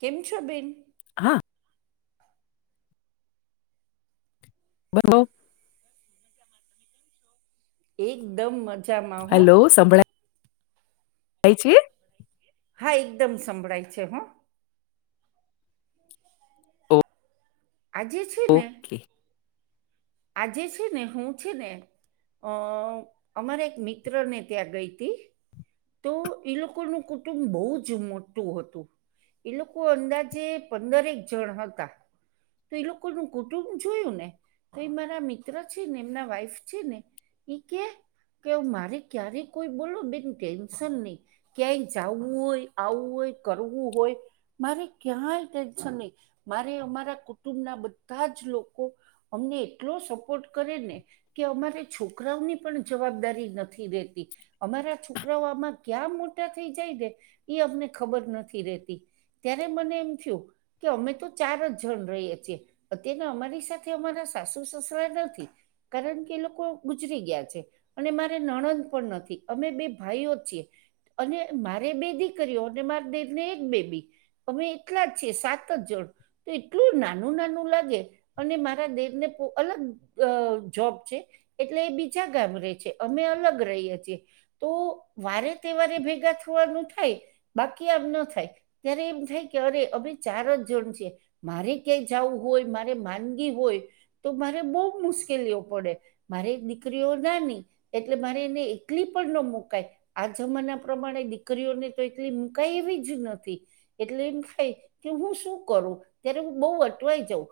કેમ છો બેન? હા. બબો. એકદમ મ હેલો સંભળાય છે હા એકદમ સંંભળાય છે હોં આજે જ ઓકે આજે છે ને હું છે ને અહઃ અમારે એક મિત્ર ને ત્યાં ગઈ તી તો ઈ લોકોનું કુટુંબ બહુ જ મોટું હતું. ઈ લોકો અંદાજે પંદરેક જણ હતા. તો ઈ લોકોનું કુટુંબ જોયું ને. તો એ મારા મિત્ર છે ને એમના વાઈફ છે ને ઈ કે કે મારે ક્યારેય કોઈ બોલો બેન ટેન્શન નય. ક્યાંય જાવું હોય આવું હોય કરવું હોય. મારે ક્યાંય ટેન્શન નય મારે અમારા કુટુંબના બધા જ લોકો અમને એટલો સપોર્ટ કરે ને કે અમારે છોકરાઓની પણ જવાબદારી નથી રેતી અમારા છોકરાઓ આમાં ક્યાં મોટા થઈ જાયને ઈ અમને ખબર નથી રતી. ત્યારે મને એમ થયું કે અમે તો ચાર જ જણ રહીએ છીએ અત્ય્યારે અમારી સાથે થી અમારા સાસુ સસુરા નથી કારણ કે એ લોકો ગુજરી ગયા છે. અને મારે નણંદ પણ નથી અમે બે ભાઈઓ જ છીએ. અને મારે બેદી કર્યો અને માર દેર ને એક બેબી અમે એટલા જ છીએ સાત જ જણ તો એટલું નાનું નાનું લાગે અને મારે દેવ ને અલગ અ જોબ છે. એટલે એ બીજા ગામ રે છે અમે અલગ રહીએ છીએ. તો વારે તે વારે ભેગા થવાનું થાય બાકી આમ નો થાય ત્યારે એમ થાય કે અરે અમે ચાર જ જણ છે મારે ક્યાંય જવું હોય મારે માન હોય તો મારે બોવ મુશ્કેલીઓ પડે મારે દીકરીઓ નાની એટલે મારે એને એકલી પણ નો મુકાય. આ જમાના પ્રમાણે દીકરીઓને તો એટલી મુકાય એવી જ નથી. એટલે એમ થાય કે હું શું કરું ત્યારે હું બઉુ અટવાઈ જાઉં.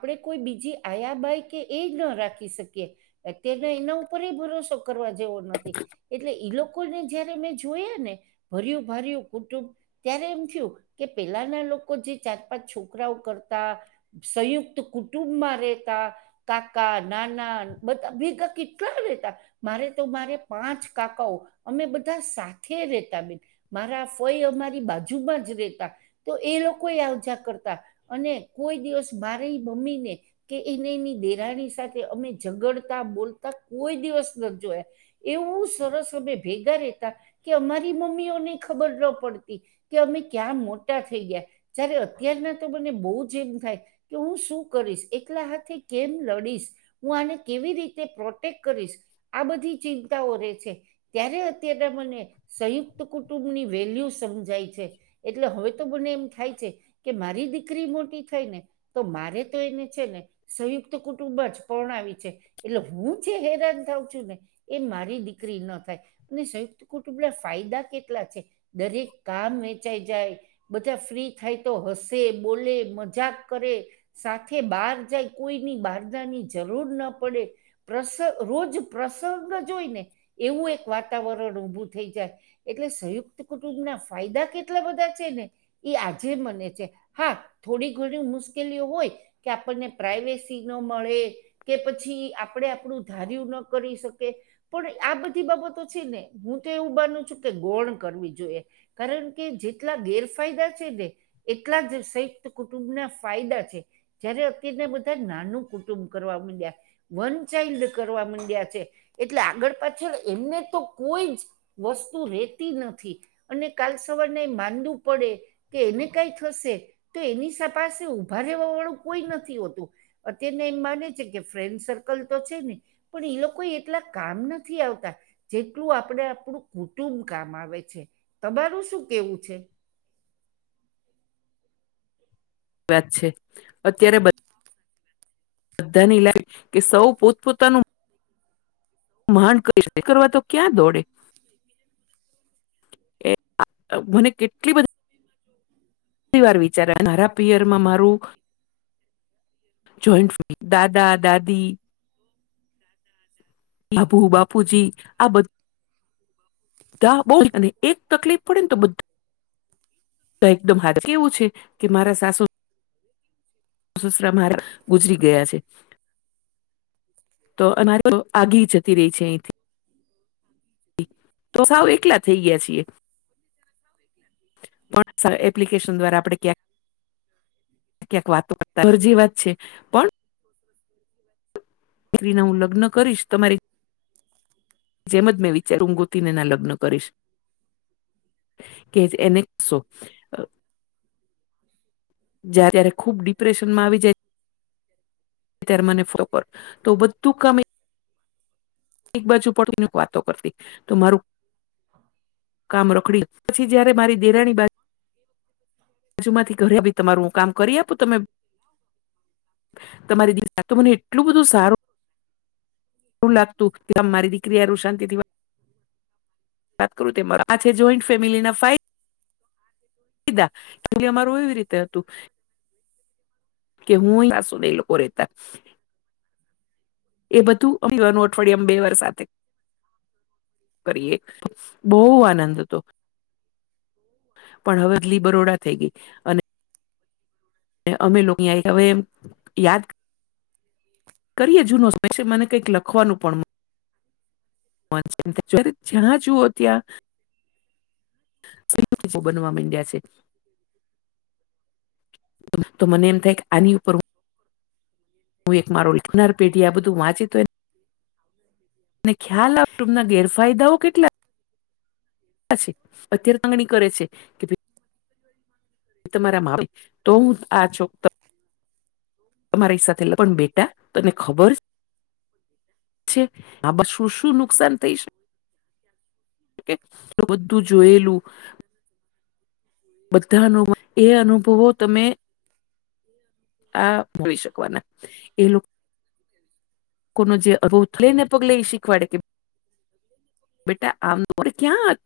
આપણે કોઈ બીજી આયાબાય કે એ ન રાખી શકીએ. અતયાર ના એના ઉપરય ભરોસો કરવા જેવો નથી. એટલે ઈ લોકો ને જયારે મેં જોયા ને ભર્યું ભર્યું કુટુંબ ત્યારે એમ થયું કે પેલાના લોકો જે ચાર પાંચ છોકરાઓ કરતા સંયુક્ત તો કુટુંબમાં રેતા કાકા નાના બધા ભેગા કેટલા રહેતા. મારે તો મારે પાંચ કાકાઓ અમે બધા સાથે રેતા બેન. મારા ફોય અમારી બાજુમાં જ રેતા. તો એ લોકો આવજા કરતા અને કોઈ દિવસ બરે બમીને કે એને એની દેરાણી સાથે અમે ઝગડતા બોલતા કોઈ દિવસ ન જોયા. એવું સરસ અમે ભેગા રહેતા કે અમારી મમ્મીઓને ખબર ન પડતી, કે અમે ક્યાં મોટા થઈ ગયા જયારે અત્યારના તો મને બહુ જ એમ થાય. કે હું શું કરીશ એકલા હાથે કેમ લડીશ. હું આને કેવી રીતે પ્રોટેક્ટ કરીશ આ બધી ચિંતાઓ રે છે. ત્યારે અત્યારે મને સંયુક્ત કુટુંબ ની વેલ્યુ સમજ. જાય છે એટલે હવે તો મને એમ થાય છે કે મારી દીકરી મોટી થાય ને. તો મારે તો એને છે ને સંયુક્ત કુટુંબ જ પરણાવી છે. એટલે હું જે હેરાન થઉં છું ને એ મારી દીકરી ન થાય. અને સંયુક્ત કુટુંબ ના ફાયદા કેટલા છે દરેક કામ વેચાઈ જાય. બધા ફ્રી થાય તો હસે બોલે મજા. કરે સાથે બહાર જાય કોઈની બહારના ની જરૂર ના પડે. પ્રસ રોજ પ્રસન્ન જોઈ ને એવું એક વાતાવરણ ઉઊભું થઈ જાય. એટલે સંયુક્ત કુટુંબના ફાયદા કેટલા બધા છે ને. એ આજે મને છે હા થોડી ઘડી હ મુશ્કેલીઓ હોય કે આપણને પ્રાઈવેસી ન મળે. કે પછી આપણે આપણું ધાર્યું ન કરી શકે. પણ આ બધી બાબતો છે ને હું તો એવું માનું છું કે ગોણ કરવી જોઈએ. કારણ કે જેટલા ગેરફાયદા છે ને એટલા જ સંયુક્ત કુટુંબના. ફાયદા છે જયારે અતને બધા નાનું કુટુંબ કરવા મડ્યા. વન ચાઇલ્ડ કરવા માંડ્યા છે એટલે આગળ પાછળ એમને તો કોઈ જ. વસ્તુ રહેેતી નથી. અને કાલ સવારને માંનવું પડે કે એને કઈ થશે તો એની શપાસ. ઉભા રહેવા વાળું કોઈ નથી હોતું અત્યારને એમ માને છે કે ફ્રેન્ડ સર્કલ તો છે ને. પણ એ લોકો એટલા કામ નથી આવતા. જેટલું આપડે આપણું કુટુંબ કામ આવે છે તમારું શું કેવું છે. વાત છે અત્યારે બધ. બધા ની લાગ કે સૌ પોતપ પોતાનું. મહણ કરી કરવા તો ક્યાં દોડે. મને કેટલી બધી. વાર વિચાર મારા પિયરમાં મારું. જોઈન્ટ ફ દાદા દાદી. આભુ બાપુજી આ બ બધા બો અને એક તકલીફ. પડે ને બધુ. તો એકદમ હા કેવું છે કે મારા સાસુ. સસરા મારા ગુજરી ગયા છે. તો અનારે આગી જતી રહી છે અહીંથી. તો સાવ એકલા થઈ ગયા છીએ. વોટપ એપ્લિકેશન દ્વારા આપણે ક્યાં. ક્યાંક વાતો કરરજી વાત છે પણ. દત્રીને હું લગ્ન કરીશ તમારી. જેમ જ મેં વિચાર ઊગુથીને ના લગ્ન કરીશ. કે એને શો. જય ત્યારે ખુબ ડિપ્રેશનમાં આવી જાય. ત્યારે મને ફો કર તો બધું ગમે. એક બાજુ પણક વાતો કરતી તો મારું. કામ રખડી પછી જયારે મારી દેરાની બાકી. બાજુ માંથી ઘરે બી તમારું હું કામ કરી આપું તમે. તમારી દિવતો મને એટલું બધું સારું. આવું લાગતું ત મારી દીકરી અનુશાર શાંતથી વાત કરું તેરા આ છે જોઈન્ટ ફેમિલી ના ફાઈટ. બધા કે અમારું એવી રીતે હતું. કે હુ હસું ન એ લોકો રતા. એ બધું અઠવાડિયમ બે વરષ સાથે. કરીએ બહુ આનંદ હતો. પણ હવે બદલી બરોડા થઈ ગઈ અને. અમે લોકોં હવે યાદ. કરીએ જૂનો સમય મને કઈક લખવાનું પણ ચિ જ્યાં જુઓ ત્યાં [unintelligible] બનવા માંડ્યા છે [unintelligible] તો મને એમ થાય કે આની ઉપર હું. હું એક મારો લખનાર પેઢી આ બધું વાંચી તો ને અને ખ્યાલ આપટૂબના ગેરફાયદાઓ કેટલા [unintelligible] અત્યારે તંગણી કરે છે કે [inaudible] તમારા માપી તો હું આ છો. તમારી સાથે પણ ડેટા તને ખબર. છે આ શું શું નુકસાન થઈ શ બધું જોયેલું બધા [unintelligible] અનુભ એ અનુભવો તમે હ આ જોઈ શકવાના એ લોકો. કો [unintelligible] જે અવ ને પગલે શીખવાડે કે બેટાઆમ ન હોય આમ ક્યાં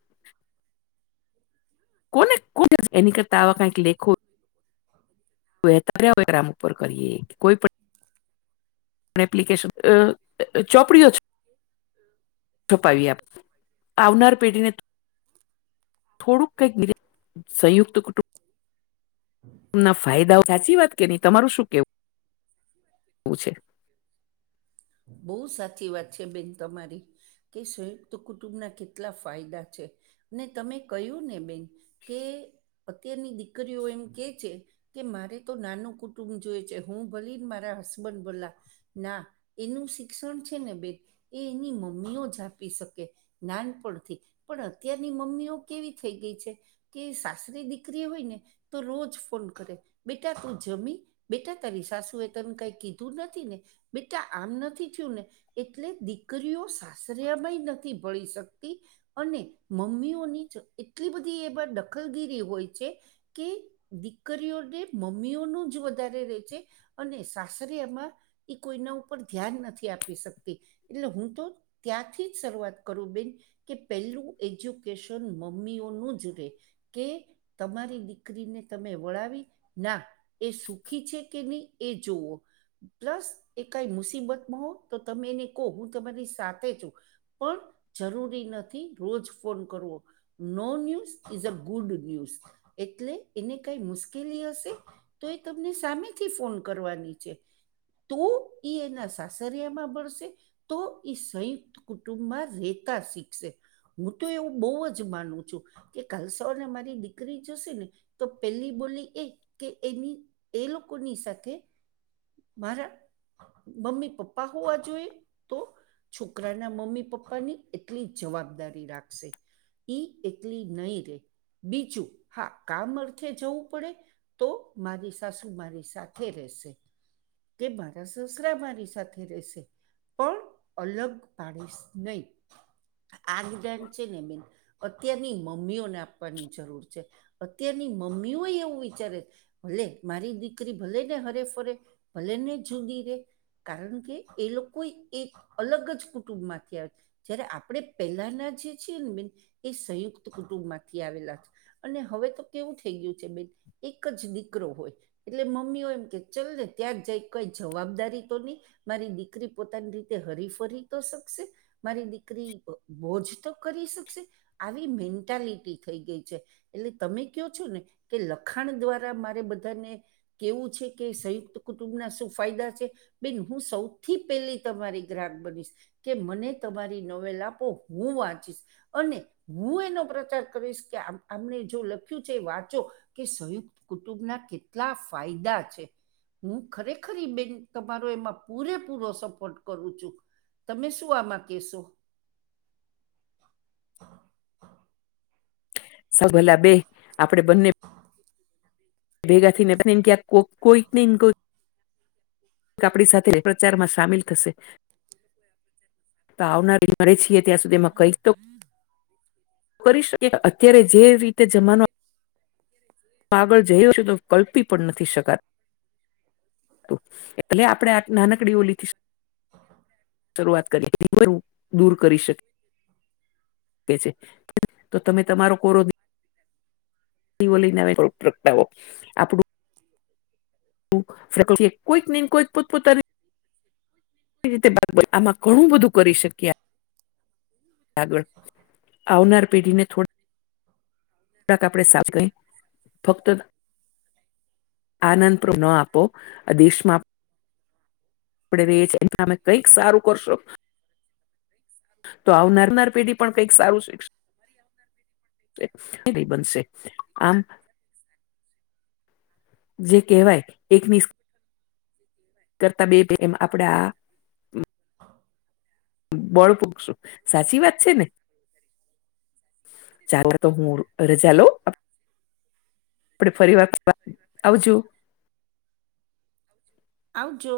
[inaudible] કોને કો એની કરતા આવા કઈક લેખો. ત્યારેવે ગ્રામ ઉપર કરીએ કોઈ પણ એપ્લિકેશન ચોપડીઓ છપાવી આપ આવનાર પેઢીને થોડુંક કઈી [unintelligible] સંયુક્ત કુટુંબ તેમના ફાયદા સાચી વાત કે નહી તમારું શું કેવુ પૂછે બહુ સાચી વાત છે, બેન તમારી કે સંયુક્ત કુટુંબના કેટલા ફાયદા છે ને તમે કહ્યું ને બેન કે અત્યારની દીકરીઓ એમ કે છે. કે મારે તો નાનું કુટુંબ જોય છે હું ભલીને મારા હસબન્ડ ભલા ના એનું શિક્ષણ છે ને બેન એ એની મમ્મીઓ જ આપી શકે નાનપણથી પણ અત્યારની મમ્મીઓ કેવી થઈ ગઈ છે. કે સાસરી દીકરી હોય ને તો રોજ ફોન કરે બેટા તું જમી બેટા તારી સાસુ એ તને કઈ કીધું નથી ને આમ નથી થયું ને એટલે દીકરીઓ સાસરિયામાંય નથી ભળી શકતી અને મમ્મીઓની જ એટલી બધી એમાં દખલગીરી હોય છે. કે દીકરીઓને મમ્મીઓનું જ વધારે રે છે. અને સાસરીમાં એ કોઈ નુ ધ્યાન નથી આપી શકતી એટલે હું તો ત્યાંથી જ શરૂઆત કરું બેન કે પેલું એજ્યુકેશન મમ્મીઓ નું જ રે કે તમારી દીકરીને તમે વળાવી ના એ સુખી છે કે નહી એ જોવો પ્લસ કઈ મુસીબત માં હો તો તમે એને કહો હું તમારી સાથે છુ. પણ જરૂરી નથી રોજ ફોન કરવો no news is a good news એટલે એને કઈ મુશ્કેલી હશે. તો એ તમને સામેથી ફોન કરવાની છે તું એ એના સાસરિયામાં ભળશે તો એ સંયુક્ત કુટુંબમાં રહેતા શીખશે હું તો એવું બહુ જ માનું છુ. કે કાલસો ને મારી દીકરી જોશે ને તો પેલી બોલી એ કે એની એ લોકોની સાથે મારા મમ્મી પપ્પા હોવા જોઈએ તો છોકરાના મમ્મી પપ્પા ની એટલી જવાબદારી રાખશે ઈ એટલી નહી રે બીજું હા કામ અર્થે જવું પડે તો મારી સાસુ મારી સાથે રહેશે. કે મારા સસરા મારી સાથે રહેશે. પણ અલગ પાડીશ નહી. આ વિધાન છે ને બેન અત્યારની મમ્મીઓને આપવાની જરૂર છે. અત્યારની મમ્મીઓ એવું વિચારે ભલે મારી દીકરી ભલે ને હરે ફરે. ભલે ને જુદી રે કારણ કે એ લોકો એક અલગ જ કુટુંબમાંથીયા જય્યારે આપણે પેલાના જે છીએ ને બેન એ સંયુક્ત કુટુંબ માંથી આવેલા છે. અને હવે તો કેવું થઈ ગયું છે બેન એક જ દીકરો હોય એટલે મમ્મીઓ એમ કે ચલ ને ત્યાં જઈ કઈ જવાબદારી તો નહી મારી દીકરી પોતાની રીતે હરીફરી તો શકશે. મારી દીકરી મોજ તો કરી શકશે આવી મેન્ટાલિટી થઈ ગઈ છે એટલે તમે કો છો ને કે લખાણ દ્વારા મારે બધાને કેવું છે કે સંયુક્ત કુટુંબ ના શું ફાયદા છે બેન હું સૌથી પેલી તમારી ગ્રાહક બનીશ. કે મને તમારી નવેલ આપો હું વાંચીશ. અને હું એનો પ્રચાર કરીશ કે આમને જો લખ્યું છે વાંચો. કે સંયુક્ત કુટુંબના કેટલા ફાયદા છે. હું ખરેખર બેન તમારો એમાં પૂરેપૂરો સપોર્ટ કરું છું. તમે શું આમાં કેહેશો. હ [inaudible] સભલા બે આપડે બંને બેગાથી ને કો કોઈક નેન આપણી સાથે પ્રચારમાં સામેલ થશે તો આવનારે છએ ત્યાં સુધી એમાં કઈ તો કરી શ અત્યારે જે રીતે જમાનો આગળ જઈ્યો છે તો કલ્પી પણ નથી શકત એટલે આપણેે નાનકડી ઓલીથી શરૂઆત [inaudible] કરીએ દૂર કરી શકે તો તમે તમારો કોરો ઓલીને [inaudible] પ્રગટાવો આપડું કોઈક કોઈક પોતપોતાની રીતે આમાં ઘણું બધું કરી શકીએ. ગળ આવનાર પેઢી ને થોડી થોડાક આપડે સાફ કરી ફક્ત આનંદ ન આપો આ દેશમાં આપડ રએ છે એ તમે કઈક સારું કરશો. તો આવનારનાર પેઢી પણ કંઈક સારું શિક્ષ ભરી આપ [inaudible] ન બનશે આમ જે કહેવાય એક નિ કરતા બે એમ આપડા [inaudible] બળ પૂખશું સાચી વાત છે ને ચ તો હું રજા લઉ આપડ ફરી વાર આવજો આવ જો